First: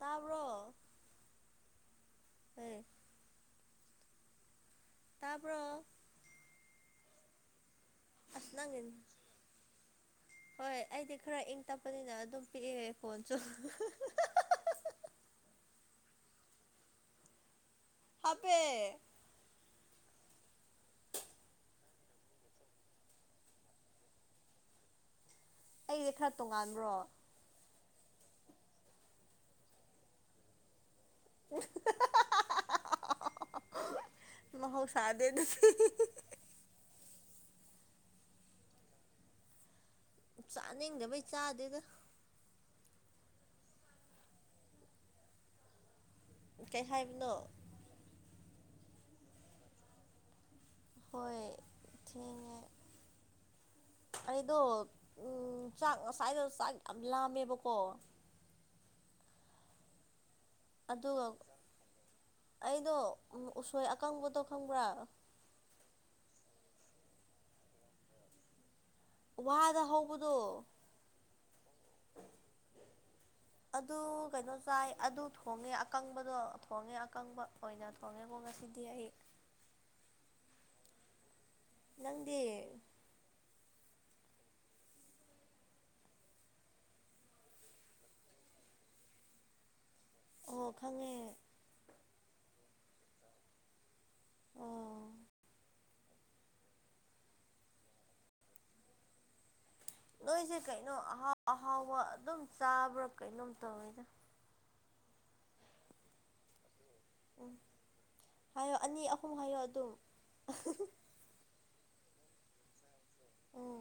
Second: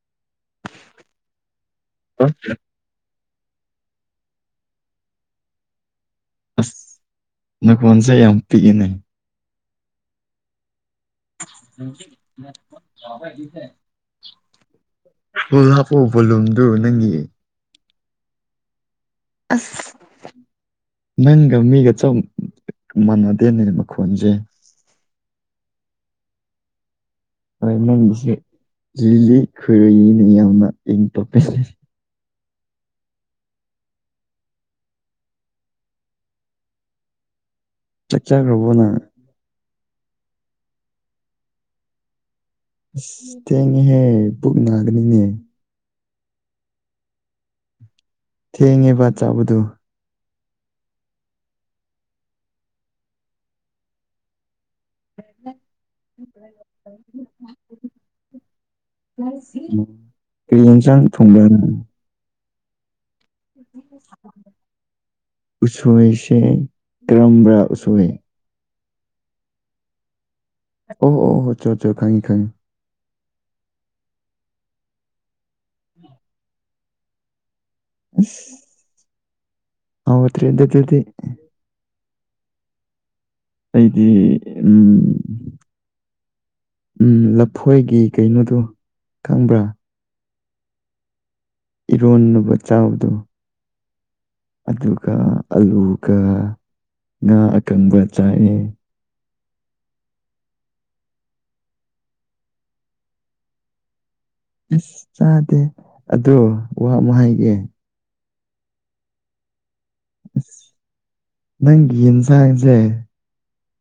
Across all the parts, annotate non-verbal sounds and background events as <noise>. ꯇꯥꯕ꯭ꯔꯣ ꯑ ꯍꯣꯏ ꯇꯄ꯭ꯔꯣ ꯑꯁ ꯅꯈꯣꯟꯁꯦ ꯌꯥꯝ ꯑꯁ ꯅꯪꯒꯤ ꯄꯤꯛꯏꯦꯅ ꯍꯣꯏ ꯑꯩꯗꯤ ꯈꯔ ꯏꯪ ꯇꯞꯄꯅꯤꯅ ꯑꯗꯨꯝ ꯄꯤꯛꯑꯦ ꯐꯣꯟꯁꯨ ꯑꯣ ꯍꯥꯞꯄꯨ ꯕꯣꯂꯨꯝꯗꯨ ꯅꯪꯒꯤ ꯑꯄꯦ ꯑꯁ ꯅꯪꯒ ꯃꯤꯒ ꯆ ꯃꯥꯟꯅꯗꯦꯅꯦ ꯃꯈꯣꯟꯁꯦ ꯑꯩꯗꯤ ꯈꯔ ꯇꯣꯡꯉꯥꯟꯕ꯭ꯔꯣ ꯍꯣꯏ ꯅꯪꯒꯤꯁꯦ ꯂꯤꯜꯂꯤ ꯈꯔꯨꯅꯦ ꯌꯥꯝꯅ ꯏ ꯇꯣꯄꯤ ꯃꯍꯧ ꯁꯥꯗꯦ ꯅ ꯆ ꯆꯥ ꯈꯔꯕꯣꯅꯪ ꯆꯥꯅꯤꯡꯗꯕꯩ ꯆꯥꯗꯦꯗ ꯑꯁ ꯊꯦꯡꯉꯦꯍꯦ ꯕꯨꯛ ꯅꯥꯒꯅꯤꯅꯦ ꯀꯩ ꯍꯥꯏꯕꯅꯣ ꯊꯦꯡꯉꯦꯕꯠ ꯆꯥꯕꯗꯨ ꯍꯣꯏ ꯊꯦ ꯑꯗ ꯎꯝ ꯆꯥꯛ ꯉꯁꯥꯏꯗ ꯆꯥꯛ ꯌꯥꯝ ꯂꯥꯝꯃꯦꯕꯀꯣ ꯀꯔꯤꯟꯁꯥꯡ ꯑꯗꯨꯒ ꯊꯨꯡꯕ ꯑꯩꯗꯣ ꯎꯁꯣꯏ ꯑꯀꯪꯕꯗꯣ ꯈꯪꯕ꯭ꯔꯥ ꯎꯁꯣꯏꯁꯦ ꯀꯔꯝꯕ ꯎꯁ ꯋꯥꯗ ꯍꯧꯕꯗꯣ ꯑꯣ ꯍꯣ ꯑꯣ ꯍꯣ ꯆꯣ ꯆꯣ ꯈꯪꯉꯤ ꯈꯪꯉꯤ ꯑꯗꯨ ꯀꯩꯅꯣ ꯆꯥꯏ ꯑꯗꯨ ꯊꯣꯡꯉꯦ ꯑꯀꯪꯕꯗꯣ ꯊꯣꯡꯉꯦ ꯑꯀꯪꯕ ꯑꯣꯏꯅ ꯊꯣꯡꯉꯦ ꯑꯁ ꯍꯣꯡꯉꯁꯤꯗꯤ ꯑꯩ ꯏꯁꯗꯤ ꯅꯪꯗꯤ ꯑꯩꯗꯤ ꯎꯝ ꯎꯝ ꯂꯐꯣꯏꯒꯤ ꯀꯩꯅꯣꯗꯣ ꯈꯪꯕ꯭ꯔꯥ ꯑꯣ ꯈꯪꯉꯦ ꯏꯔꯣꯟꯅꯕ ꯆꯥꯎꯗꯣ ꯑꯣ ꯑꯗꯨꯒ ꯑꯂꯨꯒ ꯉꯥ ꯑꯀꯪꯕ ꯆꯥꯏꯑ ꯅꯣꯏꯁꯦ ꯀꯩꯅꯣ ꯑꯍꯥꯎ ꯑꯍꯥꯎꯕ ꯑꯗꯨꯝ ꯆꯥꯕ꯭ꯔꯥ ꯀꯩꯅꯣꯝ ꯇꯧꯋꯤꯗ ꯑ ꯆꯥꯗꯦ ꯑꯗꯣ ꯋꯥ ꯎꯝ ꯑꯃꯍꯥꯏꯒꯤ ꯍꯥꯏꯌꯣ ꯑꯅꯤ ꯑꯍꯨꯝ ꯍꯥꯏꯌꯣ ꯑꯗꯨꯝ ꯑꯁ ꯅꯪꯒꯤ ꯌꯦꯟꯁꯥꯡꯁꯦ ꯎꯝ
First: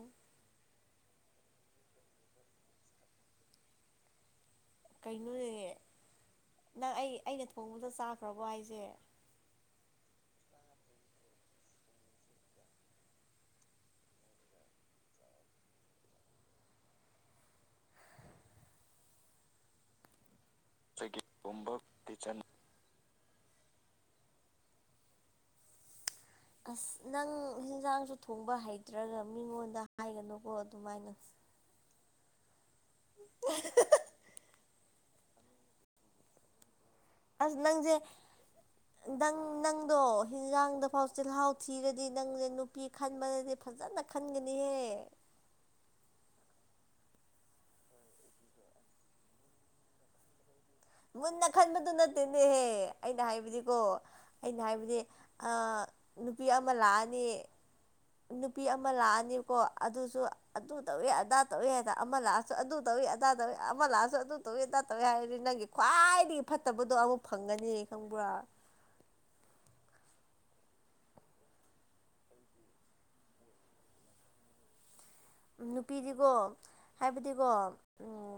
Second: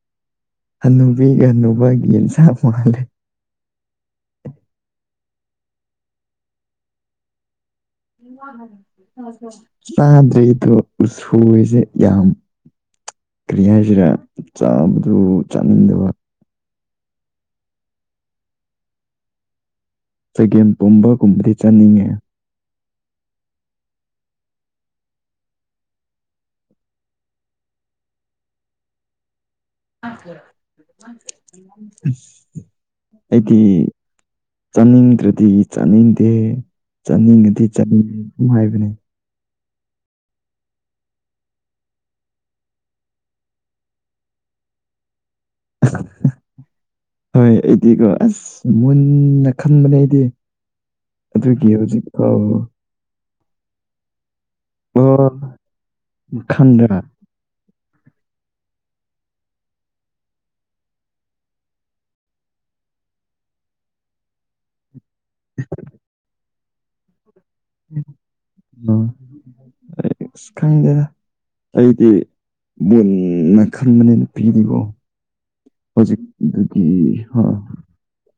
ꯑꯅꯨꯕꯤꯒꯅꯨꯕꯒꯤ ꯌꯦꯟꯁꯥꯡ ꯃꯥ ꯃꯥꯜꯂꯦ ꯀꯩꯅꯣꯅꯦ ꯅꯪ ꯑꯩ ꯑꯩꯅ ꯊꯣꯡꯕꯗ ꯆꯥꯈ꯭ꯔꯕꯣ ꯍꯥꯏꯁꯦ ꯆꯥꯗ꯭ꯔꯤꯗꯣ ꯎꯁꯣꯏꯁꯦ ꯌꯥꯝ ꯀꯔꯤ ꯍꯥꯏꯁꯤꯔꯦ ꯆꯥꯕꯗꯨ ꯆꯥꯅꯤꯡꯗꯕ ꯆꯒꯦꯝ ꯑꯩꯒꯤ ꯄꯣꯝꯕꯒꯨꯝꯕꯗꯤ ꯊꯣꯡꯕ ꯆꯥꯅꯤꯡꯉꯦ ꯀꯤꯠꯆꯟ ꯑꯁ ꯅꯪ ꯌꯦꯟꯁꯥꯡꯁꯨ ꯊꯣꯡꯕ ꯍꯩꯇ꯭ꯔꯒ ꯃꯤꯉꯣꯟꯗ <inaudible> ꯍꯥꯏꯒꯅꯨꯀꯣ ꯑꯗꯨꯃꯥꯏꯅ ꯑꯩꯗꯤ ꯆꯥꯅꯤꯡꯗ꯭ꯔꯗꯤ ꯆꯥꯅꯤꯡꯗꯦ ꯑꯁ ꯆꯠꯅꯤꯡꯉꯗꯤ ꯅꯪꯁꯦ ꯆꯠꯅꯤꯡꯉꯦ ꯑꯗꯨ ꯍꯥꯏꯕꯅꯦ ꯅꯪ ꯅꯪꯗꯣ ꯍꯤꯟꯖꯥꯡꯗ ꯐꯥꯎ ꯆꯤꯜꯍꯥꯎ ꯊꯤꯔꯗꯤ ꯅꯪꯁꯦ ꯅꯨꯄꯤ ꯈꯟꯕꯅꯗꯤ ꯐꯖꯅ ꯈꯟꯒꯅꯤ <unintelligible> ꯍꯣꯏ ꯑꯩꯗꯤꯀꯣ ꯑꯁ ꯃꯨꯟꯅ ꯈꯪꯕꯅꯦ ꯑꯩꯗꯤ ꯃꯨꯟꯅ ꯑꯗꯨꯒꯤ ꯈꯟꯕꯗꯨ ꯍꯧꯖꯤꯛ ꯐꯥꯎ ꯅꯠꯇꯦꯅꯦꯍꯦ ꯑꯩꯅ ꯍꯥꯏꯕꯗꯤꯀꯣ ꯑꯩꯅ ꯍꯥꯏꯕꯗꯤ ꯑꯣ ꯅꯨꯄꯤ ꯑꯃ ꯈꯟꯗ꯭ꯔꯥ ꯂꯥꯛꯑꯅꯤ ꯅꯨꯄꯤ ꯑꯃ ꯂꯥꯛꯑꯅꯤꯕꯀꯣ ꯑꯗꯨꯁꯨ ꯑꯗꯨ ꯇꯧꯋꯦ ꯑꯗꯥ ꯇꯧꯋꯦ ꯍꯥꯏ ꯑꯃ ꯂꯥꯛꯑꯁꯨ ꯑꯗꯨ ꯇꯧꯏꯦ ꯑꯗꯥ ꯇꯧꯏ ꯑꯃ ꯂꯥꯛꯑꯁꯨ ꯑꯗꯨ ꯇꯧꯋꯤ ꯑꯗꯥ ꯇꯧꯏ ꯍꯥꯏꯔꯗꯤ ꯅꯪꯒꯤ ꯈ꯭ꯋꯥꯏꯗꯒꯤ ꯐꯠꯇꯕꯗꯣ ꯑꯃꯨꯛ ꯐꯪꯒꯅꯤ ꯈꯪꯕ꯭ꯔꯥ ꯑ ꯑꯁ ꯈꯪꯗꯦꯔ ꯑꯩꯗꯤ ꯃꯨꯟꯅ ꯈꯟꯕꯅꯤꯅ ꯄꯤꯔꯤꯕꯔꯤꯕꯣ ꯅꯨꯄꯤꯗꯤꯀꯣ ꯍ ꯍꯥꯏꯕꯗꯤꯀꯣ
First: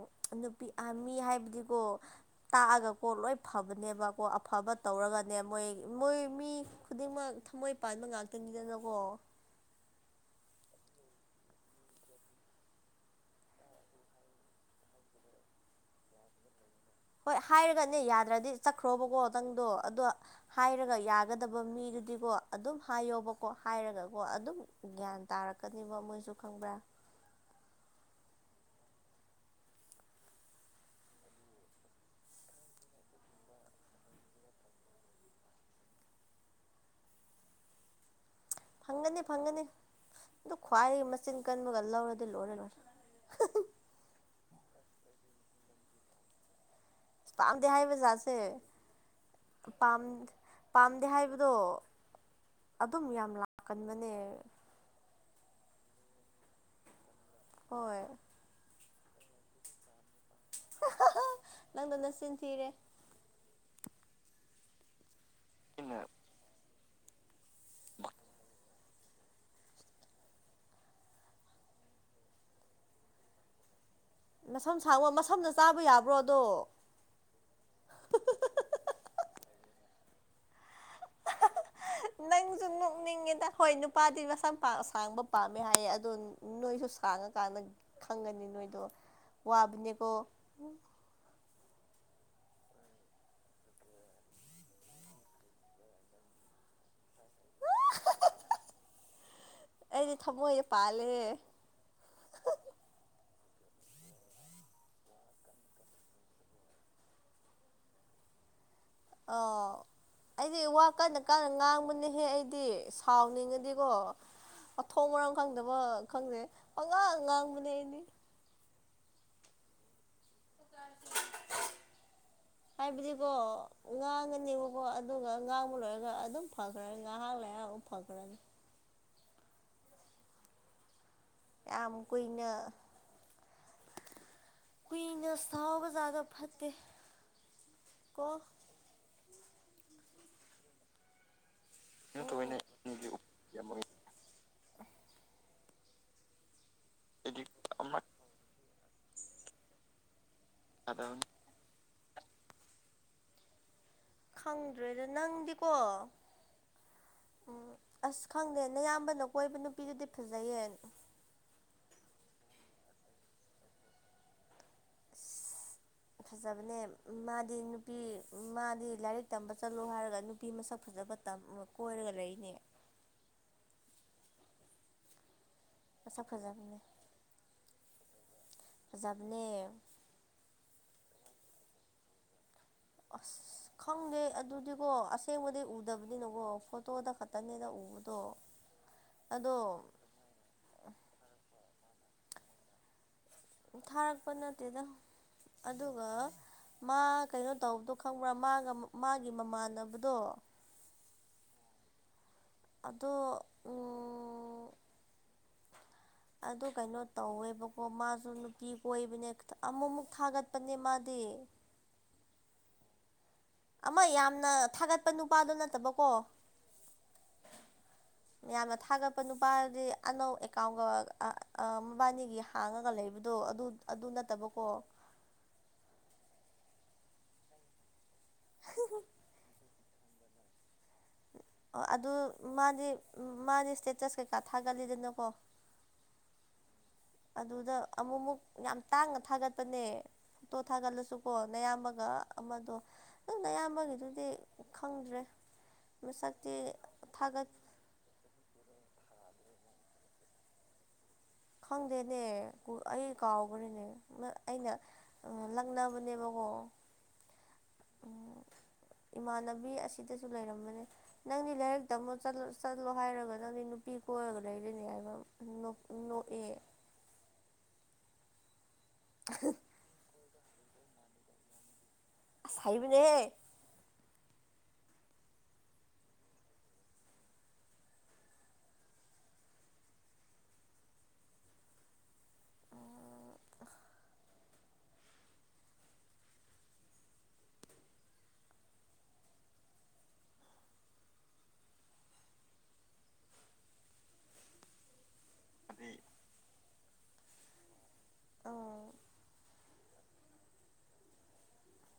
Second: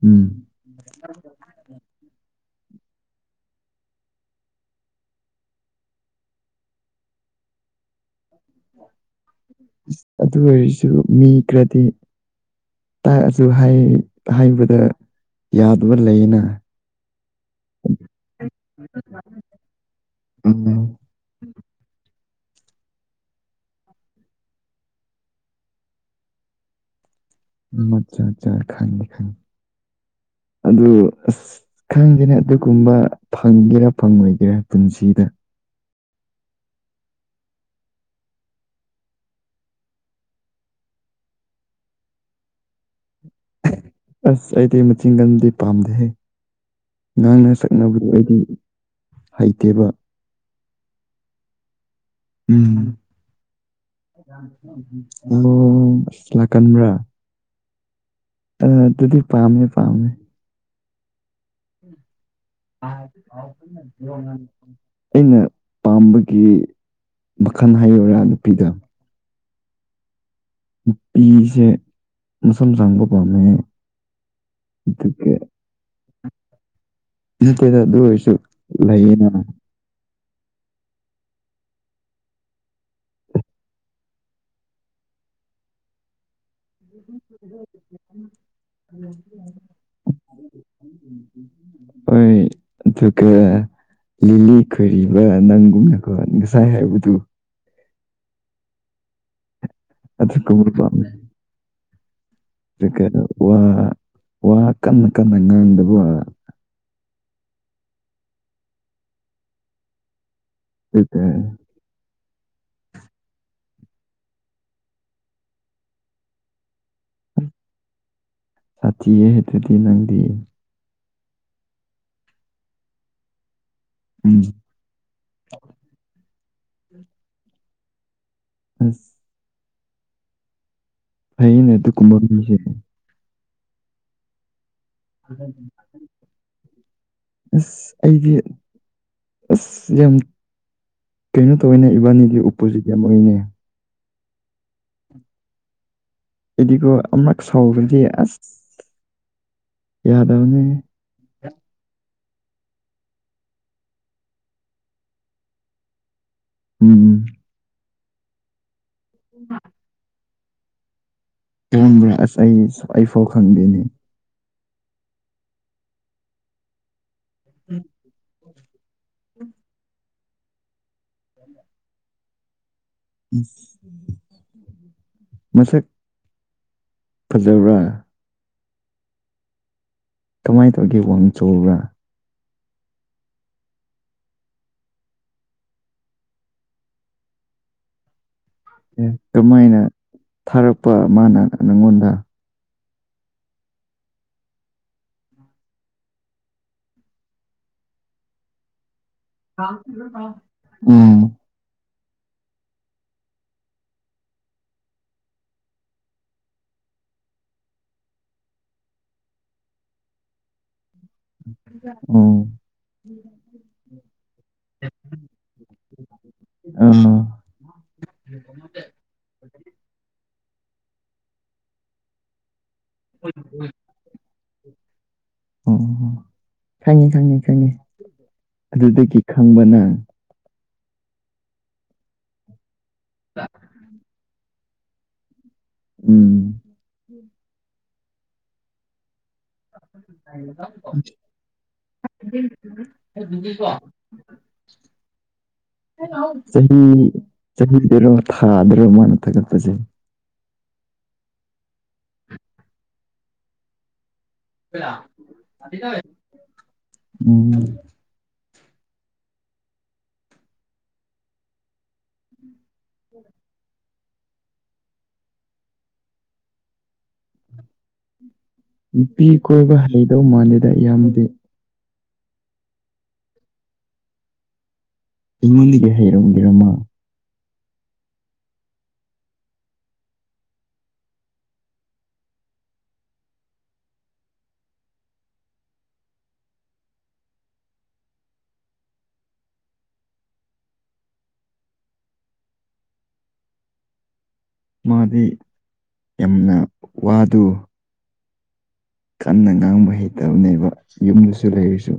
ꯎꯝ ꯎ ꯅꯨꯄꯤ ꯃꯤ ꯍꯥꯏꯕꯗꯤꯀꯣ <unintelligible> ꯇꯥꯛꯑꯒꯀꯣ ꯂꯣꯏ ꯐꯕꯅꯦꯕꯀꯣ ꯑꯐꯕ ꯇꯧꯔꯒꯅꯦ ꯃꯣꯏ ꯃꯣꯏ ꯃꯤ ꯈꯨꯗꯤꯡꯃꯛ ꯊꯃꯣꯏ ꯄꯥꯟꯕ ꯉꯥꯛꯇꯅꯤꯗꯅꯀꯣ ꯑꯗꯨ ꯑꯣꯏꯔꯁꯨ ꯃꯤ ꯈꯔꯗꯤ ꯇꯥꯛꯑꯁꯨ ꯍꯥꯏꯕꯗ ꯌꯥꯗꯕ ꯂꯩꯌꯦꯅ ꯍꯣꯏ ꯍꯥꯏꯔꯒꯅꯦ ꯌꯥꯗ꯭ꯔꯗꯤ ꯆꯠꯈ꯭ꯔꯣꯕꯀꯣ ꯅꯪꯗꯣ ꯑꯣ ꯍꯥꯏꯔꯒ ꯎꯝ ꯌꯥꯒꯗꯕ ꯃꯤ ꯑꯗꯨꯗꯤꯀꯣ ꯑꯗꯨꯝ ꯍꯥꯏꯌꯣꯕꯀꯣ ꯍꯥꯏꯔꯒꯀꯣ ꯑꯗꯨꯝ ꯒ꯭ꯌꯥꯟ ꯇꯥꯔꯛꯀꯅꯤꯕ ꯃꯣꯏꯁꯨ ꯈꯪꯕ꯭ꯔꯥ ꯃꯖꯥ ꯆ ꯈꯪ ꯈꯅꯤ ꯑꯗꯨ ꯑꯁ ꯈꯪꯗꯦꯅ ꯑꯗꯨꯒꯨꯝꯕ ꯐꯪꯒꯦꯔꯥ ꯐꯪꯉꯣꯏꯒꯦꯔꯥ ꯄꯨꯟꯁꯤꯗ <unintelligible> ꯐꯪꯒꯅꯤ ꯐꯪꯒꯅꯤ ꯑꯗꯨ ꯈ꯭ꯋꯥꯏ ꯃꯆꯤꯟ ꯀꯟꯕꯒ ꯂꯧꯔꯗꯤ ꯂꯣꯏꯔ ꯂꯣꯏꯔꯦ ꯑꯁ ꯑꯩꯗꯤ ꯃꯆꯤꯟꯒꯟꯗꯤ ꯄꯥꯝꯗꯦꯍꯦ ꯉꯥꯡꯅ ꯄꯥꯝꯗꯦ ꯍꯥꯏꯕ ꯁꯛꯅꯕꯗꯨ ꯖꯥꯠꯁꯦ ꯑꯩꯗꯤ ꯍꯩꯇꯦꯕ ꯄꯥꯝ ꯄꯥꯝꯗꯍꯥꯏꯗ ꯎꯝ ꯑꯗꯨꯝ ꯌꯥꯝ ꯂꯥꯛꯀꯟꯕꯅꯦ ꯑꯣ ꯑꯁ ꯂꯥꯛꯀꯟꯕ꯭ꯔꯥ ꯍꯣꯏ ꯑ ꯑꯗꯨꯗꯤ ꯄꯥꯝꯃꯦ ꯄꯥꯝꯃꯦ <unintelligible> ꯅꯆꯤꯟ ꯊꯤꯔꯦ <inaudible> ꯑꯩꯅ ꯑꯩꯅ ꯄꯥꯝꯕꯒꯤ ꯃꯈꯜ ꯍꯥꯏꯌꯔꯥ ꯅꯨꯄꯤꯗ ꯄꯤꯁꯦ ꯃꯁꯝ ꯁꯥꯡꯕ ꯄꯥꯝꯃꯦ ꯃꯁꯝ ꯁꯥꯡꯕ ꯃꯁꯝꯅ ꯆꯥꯕ ꯌꯥꯕ꯭ꯔꯣꯗꯣ ꯅꯠꯇꯗ ꯑꯗꯨ ꯑꯣꯏꯁꯨ ꯂꯩꯅ <inaudible> ꯅꯪꯁꯨ ꯅꯣꯛꯅꯤꯡꯉꯦꯗ ꯍꯣꯏ ꯅꯨꯄꯥꯗꯤ ꯃꯁꯥ ꯁꯥꯡꯕ ꯄꯥꯝꯃꯦ ꯍꯥꯏꯌꯦ ꯑꯗꯨ ꯅꯣꯏꯁꯨ ꯁꯥꯡꯉꯀꯥꯟꯗ ꯈꯪꯒꯅꯤ ꯅꯣꯏꯗꯣ ꯋꯥꯕꯅꯦꯀꯣ ꯑꯩꯣꯏ ꯊ ꯀ ꯂꯤꯂꯤ ꯈꯣꯏꯔꯤꯕ ꯅꯪꯒꯨꯝꯅꯀꯣ ꯉꯁꯥꯏ ꯍꯥꯏꯕꯗꯨ ꯑꯩꯗꯤ ꯊꯃꯣꯏꯁꯦ ꯑꯗꯨꯒꯨꯝꯕ ꯄꯥꯜꯂꯦ ꯀꯔꯤꯀꯦ ꯋꯥ ꯋꯥ ꯀꯟꯅ ꯀꯟꯅ ꯉꯥꯡꯗꯕ ꯑꯣ ꯑꯩꯗꯤ ꯋꯥ ꯀꯟꯅ ꯑꯗꯨꯒ ꯀꯥꯟꯟꯅ ꯉꯥꯡꯕꯅꯦꯍꯦ ꯑꯩ ꯍꯥꯏꯗꯤ ꯁꯥꯎꯅꯤꯡꯉꯗꯤꯀꯣ ꯑꯊꯣꯡ ꯃꯔꯝ ꯈꯪꯗꯕ ꯈꯪꯗꯦ ꯑꯉ ꯉꯉꯥꯡꯗꯦꯗꯤ ꯆꯤꯗꯨꯗꯤ ꯅꯪꯗꯤ ꯍꯥꯏꯥꯏꯕꯗꯤꯀꯣ ꯎꯝ ꯉꯥꯡꯉꯅꯦꯕꯀꯣ ꯑꯗꯨꯒ ꯉꯥꯡꯕ ꯂꯣꯏꯔꯒ ꯑꯗꯨꯝ ꯐꯈ꯭ꯔꯅꯤ ꯉꯥꯏꯍꯥꯛ ꯂꯩꯔꯒꯥ ꯑꯗꯨꯝ ꯐꯈ꯭ꯔꯅꯤ ꯑꯁ <inaudible> ꯐꯩꯅꯦ ꯌꯥꯝ ꯑꯗꯨꯀꯨꯝꯕꯥ ꯀꯨꯏꯅ ꯃꯤꯁꯦ ꯀꯨꯏꯅ ꯁꯥꯎꯕꯖꯥꯗꯣ ꯐꯠꯇꯦ ꯑꯁ ꯑꯩꯗꯤ ꯀꯣ ꯑꯁ ꯌꯥꯝ ꯀꯩꯅꯣ ꯇꯧꯋꯦꯅꯦ ꯏꯕꯥꯅꯤꯗꯤ ꯇꯣꯏꯅ ꯎꯞꯄꯣꯖꯤꯠ ꯌꯥꯝ ꯑꯩꯗꯤ ꯑꯣꯏꯔꯤꯅꯦ ꯏꯗꯤꯀꯣ ꯑꯃꯛ ꯑꯃ ꯁꯥꯎꯔꯗꯤ ꯑꯁ ꯌꯥ ꯑꯗ <inaudible> ꯈꯪꯗ꯭ꯔꯦꯗ ꯅꯪꯗꯤꯀꯣ ꯎꯝ ꯎꯝ ꯎꯝ ꯑꯁ ꯈꯪꯗꯦ ꯅꯌꯥꯝꯕꯅ ꯀꯣꯏꯕ ꯅꯨꯄꯤꯗꯨꯗꯤ ꯐꯖꯩꯌꯦ ꯈꯪꯕ꯭ꯔꯥ ꯑꯁ ꯑꯩ ꯑꯩ ꯐꯥꯎ ꯈꯪꯗꯦꯅꯦ ꯐꯖꯕꯅꯦ ꯃꯥꯗꯤ ꯅꯨꯄꯤ ꯃꯥꯗꯤ ꯂꯥꯏꯔꯤꯛ ꯇꯝꯕ ꯆꯠꯂꯣ ꯍꯥꯏꯔꯒ ꯅꯨꯄꯤ ꯃꯁꯛ ꯐꯖꯕ ꯇꯝꯃꯒ ꯀꯣꯏꯔꯒ ꯂꯩꯔꯤꯅꯦ ꯃꯁꯛ ꯐꯖꯕꯅꯦ ꯐꯖꯕ꯭ꯔꯥ ꯐꯖꯕꯥꯅꯦ ꯀꯃꯥꯏꯅ ꯇꯧꯒꯦ ꯋꯥꯡ ꯆꯥꯎꯕ꯭ꯔꯥ ꯑꯁ ꯈꯪꯗꯦ ꯑꯗꯨꯗꯤꯀꯣ ꯑꯁꯦꯡꯕꯗꯤ ꯎꯗꯕꯅꯤꯅꯀꯣ ꯐꯣꯇꯣꯗ ꯈꯛꯇꯅꯦꯅ ꯎꯕꯗꯣ ꯑꯦ ꯑꯗꯣ ꯀꯃꯥꯏꯅ ꯊꯥꯔꯛꯄ ꯃꯥꯅ ꯅꯪꯉꯣꯟꯗ ꯊꯥꯔꯛꯄ ꯅꯠꯇꯦꯗ ꯑꯗꯨꯒ ꯃꯥ ꯀꯩꯅꯣ ꯇꯧꯕꯗꯣ ꯈꯪꯕ꯭ꯔꯥ ꯃꯥꯒ ꯃꯥꯒꯤ ꯃꯃꯥꯟꯅꯕꯗꯣ ꯎꯝ ꯑꯗꯣ ꯑꯗꯨ ꯀꯩꯅꯣ ꯇꯧꯋꯦꯕꯀꯣ ꯃꯥꯁꯨ ꯅꯨꯄꯤ ꯀꯣꯏꯕꯅꯦꯈꯤ ꯑꯃꯨꯛꯃꯨꯛ ꯊꯥꯒꯠꯄꯅꯦ ꯃꯥꯗꯤ ꯑꯝ ꯑꯃ ꯌꯥꯝꯅ ꯊꯥꯒꯠꯄ ꯅꯨꯄꯥꯗꯣ ꯅꯠꯇꯕꯀꯣ ꯑꯥ ꯌꯥꯝꯅ ꯊꯥꯒꯠꯄ ꯅꯨꯄꯥꯗꯤ ꯑꯅꯧ ꯀꯥꯎꯒ ꯃꯕꯅꯤꯒꯤ ꯍꯥꯡꯉꯒ ꯂꯩꯕꯗꯣ ꯑꯗꯨ ꯑꯗꯨ ꯅꯠꯇꯕꯀꯣ ꯈꯪꯉꯤ ꯈꯪꯉꯤ ꯈꯪꯉꯤ ꯑꯗꯨꯗꯒꯤ ꯈꯪꯕ ꯅꯪ ꯑꯣ ꯑꯗꯨ ꯃꯥꯗꯤ ꯃꯥꯗꯤ ꯏꯁꯇꯦꯇꯁ ꯀꯩꯀꯥ ꯊꯥꯒꯠꯂꯤꯗꯅꯀꯣ ꯎꯝ ꯑꯗꯨꯗ ꯑꯃꯨꯛꯃꯨꯛ ꯌꯥꯝ ꯇꯥꯡꯅ ꯊꯥꯒꯠꯄꯅꯦ ꯐꯣꯇꯣ ꯊꯥꯒꯠꯂꯁꯨꯀꯣ ꯑꯌꯥꯝꯕꯒ ꯑꯃꯗꯣ ꯑꯗꯨꯝ ꯅꯌꯥꯝꯕꯒꯤꯗꯨꯗꯤ ꯈꯪꯗ꯭ꯔꯦ ꯃꯁꯛꯇꯤ ꯆꯍꯤ ꯊꯥꯒꯠ ꯆꯍꯤ ꯕꯦꯔꯣ ꯊꯥꯗ꯭ꯔꯣ ꯃꯥꯅ ꯊꯥꯒꯠꯄꯁꯦ ꯈꯗꯦꯅꯦ ꯑꯩ ꯀꯥꯎꯈ꯭ꯔꯦꯅꯦ ꯑꯩꯅ ꯂꯛꯅꯕꯅꯦꯕꯀꯣ ꯎꯝ ꯏꯃꯥꯟꯅꯕꯤ ꯑꯁꯤꯗꯁꯨ ꯂꯩꯔꯝꯕꯅꯦ ꯅꯪꯗꯤ ꯂꯥꯏꯔꯤꯛ ꯇꯝꯕ ꯆꯠꯂꯨ ꯆꯠꯂꯣ ꯍꯥꯏꯔꯒ ꯅꯪꯗꯤ ꯅꯨꯄꯤ ꯀꯣꯏꯔꯒ ꯂꯩꯔꯤꯅꯦ ꯍꯥꯏꯕ ꯑꯦ ꯅꯨꯄꯤ ꯀꯣꯏꯕ ꯍꯩꯇꯕꯥ ꯃꯥꯟꯂꯦꯗ ꯏꯌꯥꯝꯕꯗꯤ ꯏꯁ ꯍꯩꯕꯅꯤꯍꯦ ꯑꯩꯒꯣꯟꯗꯒꯤ ꯍꯩꯔꯝꯒꯔꯃ ꯃꯥꯗꯤ ꯑꯗꯩ ꯌꯥꯝꯅ ꯋꯥꯗꯨ ꯑꯣ ꯀꯟꯅ ꯉꯥꯡꯕ ꯍꯩꯇꯕꯅꯦꯕ ꯌꯨꯝꯗꯁꯨ ꯂꯩꯔꯁꯨ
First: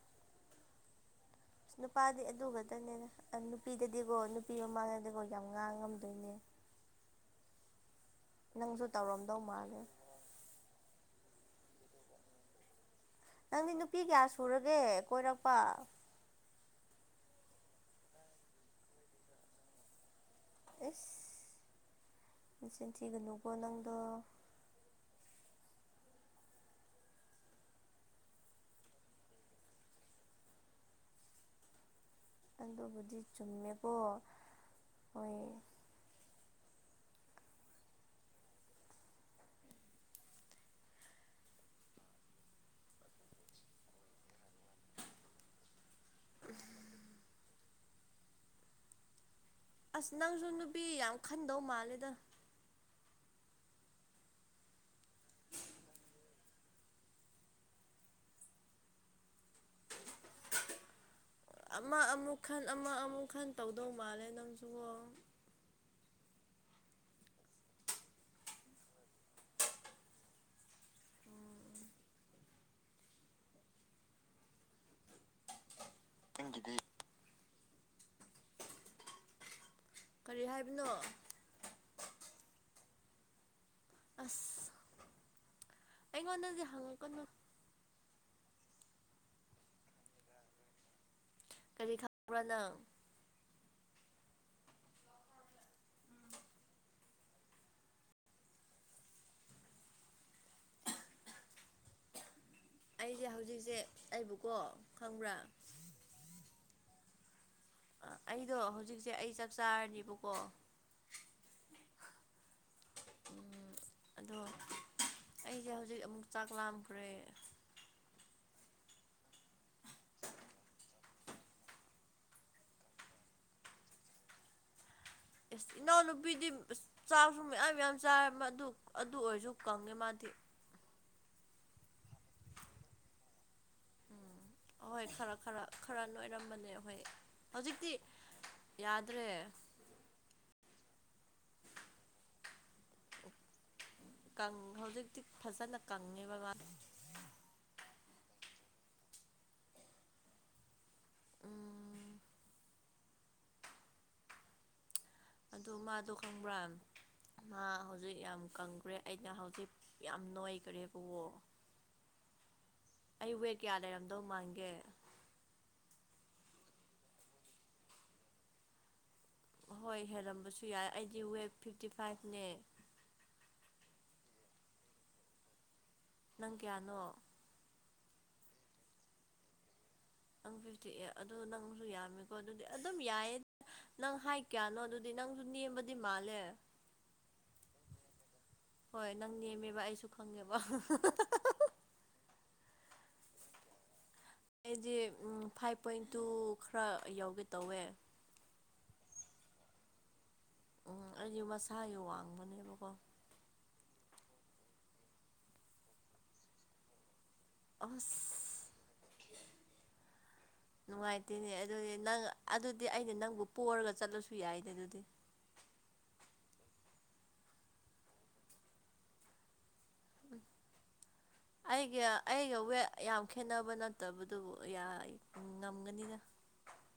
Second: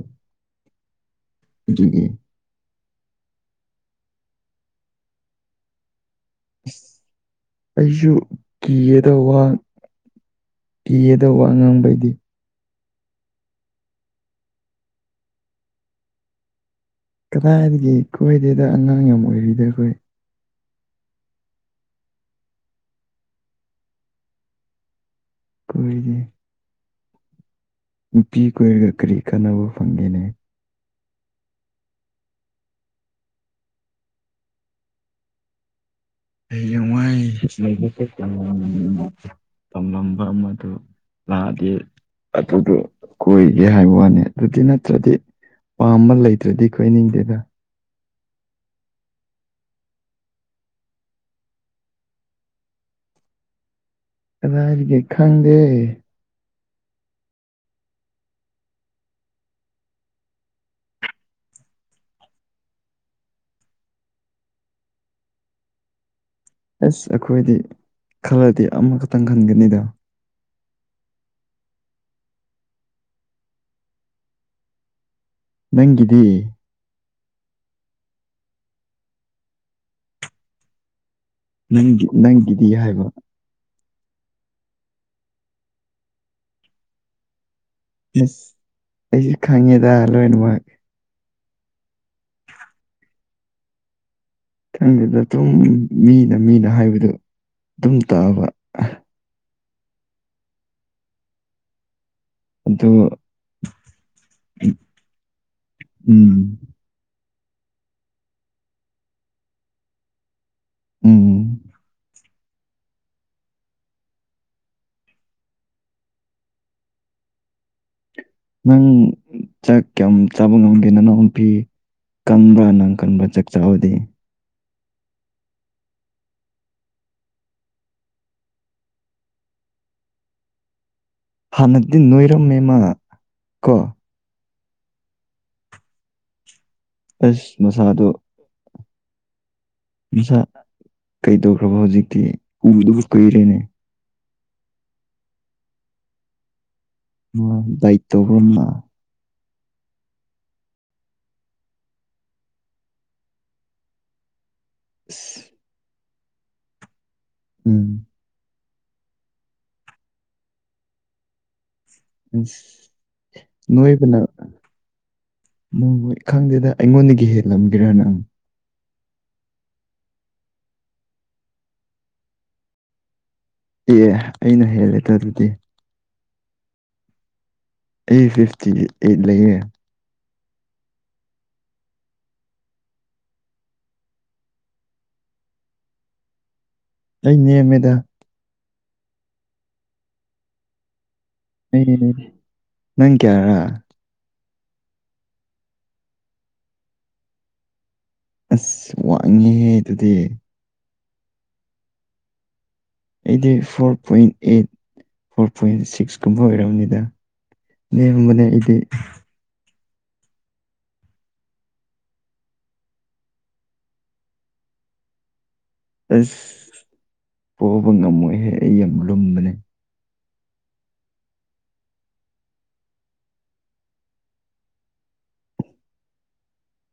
ꯑꯗꯨꯒꯤ ꯅꯨꯄꯥꯗꯤ ꯑꯗꯨ ꯈꯛꯇꯅꯦꯅꯦ ꯅꯨꯄꯤꯗꯗꯤꯀꯣ ꯅꯨꯄꯤ ꯃꯃꯥꯡꯗꯗꯤꯀꯣ ꯌꯥꯝ ꯉꯥꯡ ꯉꯝꯗꯣꯏꯅꯦ ꯑꯩꯖꯨ ꯅꯪꯁꯨ ꯇꯧꯔꯝꯗꯧ ꯃꯥꯜꯂꯦ ꯏꯌ‌ꯦꯗ‌ꯣ ꯋꯥ ꯉꯥꯡꯕꯒꯤ ꯅꯪꯗꯤ ꯅꯨꯄꯤ ꯀꯌꯥ ꯁꯨꯔꯒꯦ ꯀꯣꯏꯔꯛꯄ ꯀꯗꯥꯏꯗꯒꯤ ꯀꯣꯏꯗꯦꯗ ꯑꯉꯥꯡ ꯌꯥꯝ ꯑꯣꯏꯔꯤꯗ ꯑꯩꯈꯣꯏ ꯑꯁ ꯅꯆꯤꯟ ꯊꯤꯒꯅꯨꯀꯣ ꯅꯪꯗ‌ꯣ ꯀꯔꯤꯒꯤ ꯅꯨꯄꯤ ꯀꯣꯏꯔꯒ ꯀꯔꯤ ꯀꯥꯟꯅꯕ ꯐꯪꯒꯦꯅꯦ ꯑꯗꯨꯕꯨꯗꯤ ꯆꯨꯝꯃꯦꯕꯣ ꯍꯣꯏ ꯍꯌ‌ꯦꯡꯋꯥꯏ ꯂꯩꯕꯛꯇ ꯇꯝꯂꯝꯕ ꯑꯃꯗ‌ꯣ ꯇꯝꯂꯝꯕ ꯑꯃꯗꯨ ꯂꯥꯛꯑꯗꯤ ꯑꯗꯨꯗꯣ ꯀꯣꯏꯒꯦ ꯍꯥꯏꯕ ꯋꯥꯅꯤ ꯑꯗꯨ ꯅꯠꯇ꯭ꯔꯗꯤ ꯄꯥꯝꯕ ꯂꯩꯇ꯭ꯔꯗꯤ ꯈꯣꯏꯅꯤꯡꯗꯦꯗ ꯑꯁ ꯅꯪꯁꯨ ꯅꯨꯄꯤ ꯌꯥꯝ ꯈꯟꯗꯧ ꯃꯥꯜꯂꯦꯗ ꯀꯗꯥꯏꯗꯒꯤ ꯈꯪꯗ‌ꯦ ꯑꯃ ꯑꯃꯨꯛ ꯈꯟ ꯑꯃ ꯑꯃꯨꯛ ꯈꯟ ꯇꯧꯗꯧ ꯃꯥꯜꯂꯦ ꯅꯪꯁꯨꯀꯣ ꯑꯁ ꯑꯩꯈꯣꯏꯗꯤ ꯈꯜꯂꯗꯤ ꯑꯃꯈꯛꯇꯪ ꯈꯟꯒꯅꯤꯗ <inaudible> ꯅꯪꯒꯤꯗꯤ ꯅꯪꯒꯤꯗꯤ ꯀꯔꯤ ꯍꯥꯏꯕꯅꯣ ꯅꯪꯒꯤ ꯅꯪꯒꯤꯗꯤ ꯍꯥꯏꯕ ꯑꯁ ꯑꯩꯉꯣꯟꯗꯗꯤ ꯍꯧꯔꯛꯀꯅꯨ ꯑꯁ ꯑꯩꯁꯨ ꯈꯪꯉꯦꯗ ꯂꯣꯏꯅꯃꯛ ꯀꯔꯤ ꯈꯪꯕꯔ ꯅꯪ ꯈꯪꯗ‌ꯦꯗ ꯑꯇꯩ ꯑꯗꯨꯝ ꯃꯤꯅ ꯃꯤꯅ ꯍꯥꯏꯕꯗꯨ ꯑꯗꯨꯝ ꯇꯥꯕ ꯑꯗꯨ ꯑꯩꯁ‌ꯦ ꯍꯧꯖꯤꯛꯁꯦ ꯑꯩꯕꯨꯀꯣ ꯈꯪꯕ꯭ꯔꯥ ꯎꯝ ꯑ ꯑꯩꯗꯣ ꯍꯧꯖꯤꯛꯁꯦ ꯑꯩ ꯆꯥꯛ ꯆꯥꯔꯅꯤꯕꯀꯣ ꯎꯝ ꯎꯝ ꯑꯗꯣ ꯑꯩꯁꯦ ꯍꯧꯖꯤꯛ ꯑꯃꯨꯛ ꯆꯥꯛ ꯂꯥꯝꯈꯔꯦ ꯅꯪ ꯆꯥꯛ ꯀꯌꯥꯝ ꯆꯥꯕ ꯉꯝꯗꯦꯅ ꯅꯎꯄꯤ ꯀꯪꯕ꯭ꯔꯥ ꯅꯪ ꯀꯟꯕ꯭ꯔꯥ ꯆꯥꯛ ꯆꯥꯕꯗꯤ ꯑꯦꯁ ꯏꯅꯥꯎꯅꯨꯄꯤꯗꯤ ꯏꯁ ꯆꯥ ꯆꯥꯕꯁꯨ ꯃꯌꯥꯝ ꯌꯥꯝ ꯆꯥꯔ ꯑꯗꯨ ꯑꯗꯨ ꯑꯣꯏꯔꯁꯨ ꯀꯪꯉꯦ ꯃꯥꯗꯤ ꯍꯅꯗꯒꯤ ꯅꯣꯏꯔꯝꯅꯤ ꯅꯀꯣ ꯍꯣꯏ ꯈꯔ ꯈꯔ ꯈꯔ ꯂꯣꯏꯔꯝꯃꯅꯦ ꯑꯁ ꯃꯁꯥꯗꯨ ꯌꯥꯗ꯭ꯔꯦ ꯃꯁꯥ ꯀꯩꯗꯧꯈ꯭ꯔꯕ ꯍꯧꯖꯤꯛꯇꯤ ꯎꯗꯕ ꯀꯨꯏꯔꯦ ꯀ‌ꯪ ꯍꯧꯖꯤꯛꯇꯤ ꯐꯖꯅ ꯀꯪꯉꯦꯕ ꯃꯥ ꯃꯥ ꯗꯥꯏꯠ ꯇꯧꯕꯩꯅ ꯎꯝ ꯏꯁ ꯑꯗꯨ ꯃꯥꯗꯣ ꯈꯪꯕ꯭ꯔꯥ ꯃꯥ ꯎꯝ ꯍꯧꯖꯤꯛ ꯌꯥꯝ ꯀꯪ ꯈꯔꯦ ꯑꯩꯅ ꯍꯧꯖꯤꯛ ꯌꯥꯝ ꯅ‌ꯣꯏꯈꯔꯦꯕꯀ‌ꯣ ꯑꯁ ꯅꯣꯏꯕꯅ ꯂꯩꯔꯝꯗꯧ ꯃꯥꯟꯒꯦ ꯅꯣꯏ ꯈꯪꯗꯦꯗ ꯑꯩꯉꯣꯟꯗꯒꯤ ꯍꯦꯜꯂꯝꯒꯗꯔ ꯅꯪ ꯍꯣꯏ ꯍꯦꯜꯂꯝꯕꯁꯨ ꯌꯥꯏ ꯑꯩꯗꯤ ꯋꯦꯠ ꯐꯤꯐꯇꯤ ꯐꯥꯏꯚꯅꯦ ꯑꯦ ꯑꯩꯅ ꯍꯦꯜꯂꯦꯇ ꯑꯗꯨꯗꯤ ꯅꯪ ꯀꯌꯥꯅꯣ ꯑꯦ ꯐꯤꯐꯇꯤ ꯑꯦꯠ ꯂꯩꯌ‌ꯦ ꯀ‌ꯦꯑꯦ ꯑꯗꯨ ꯅꯪꯁꯨ ꯌꯥꯝꯃꯦꯀꯣ ꯑꯗꯨꯗꯤ ꯑꯗꯨꯝ ꯌꯥꯏꯌꯦ ꯅꯪ ꯍꯥꯏꯠ ꯀꯌꯥꯅꯣ ꯑꯗꯨꯗꯤ ꯅꯪꯁꯨ ꯅ‌ꯦꯝ ꯕꯗꯤ ꯃꯥꯜꯂ‌ꯦ ꯅꯣ ꯅꯦꯝꯃꯦꯗ ꯍꯣꯏ ꯅꯪ ꯅꯦꯝꯃꯦꯕ ꯑꯩꯁꯨ ꯈꯪꯉꯦꯕ ꯅꯪ ꯀꯦꯔ ꯑꯩꯗꯤ ꯎ ꯐꯥꯏꯚ ꯄꯣꯏꯟ ꯇꯨ ꯈꯔ ꯌꯥꯎꯒꯦ ꯇꯧꯋꯦ ꯑꯁ ꯋꯥꯡꯉꯦꯍꯦ ꯑꯗꯨꯗꯤ ꯎꯝ ꯑꯩꯁ ꯃꯁꯥꯁꯨ ꯋꯥꯡꯕꯅꯦꯕꯀꯣ ꯑꯩꯗꯤ four point eight four point ꯁꯤꯛꯁꯀꯨꯝꯕ ꯑꯣꯏꯔꯕꯅꯤꯗ ꯑꯁ ꯅꯦꯝꯕꯅꯦ ꯑꯩꯗꯤ <unintelligible> ꯅꯨꯡꯉꯥꯏꯇꯦꯅꯦ ꯑꯗꯨꯗꯤ ꯅꯪ ꯑꯗꯨꯗꯤ ꯑꯩꯅ ꯅꯪꯕꯨ ꯄꯣꯔꯒ ꯆꯠꯂꯁꯨ ꯌꯥꯏꯅꯦ ꯑꯗꯨꯗꯤ ꯑꯁ ꯄꯣꯕ ꯉꯝꯃꯣꯏꯍꯦ ꯑꯩ ꯌꯥꯝ ꯂꯨꯝꯕꯅꯦ ꯑꯩꯒ ꯑꯩꯒ ꯋꯦꯠ ꯌꯥꯝ ꯈꯦꯠꯅꯕ ꯅꯠꯇꯕꯗꯨꯕꯨ ꯉꯝꯒꯅꯤꯅ <unintelligible>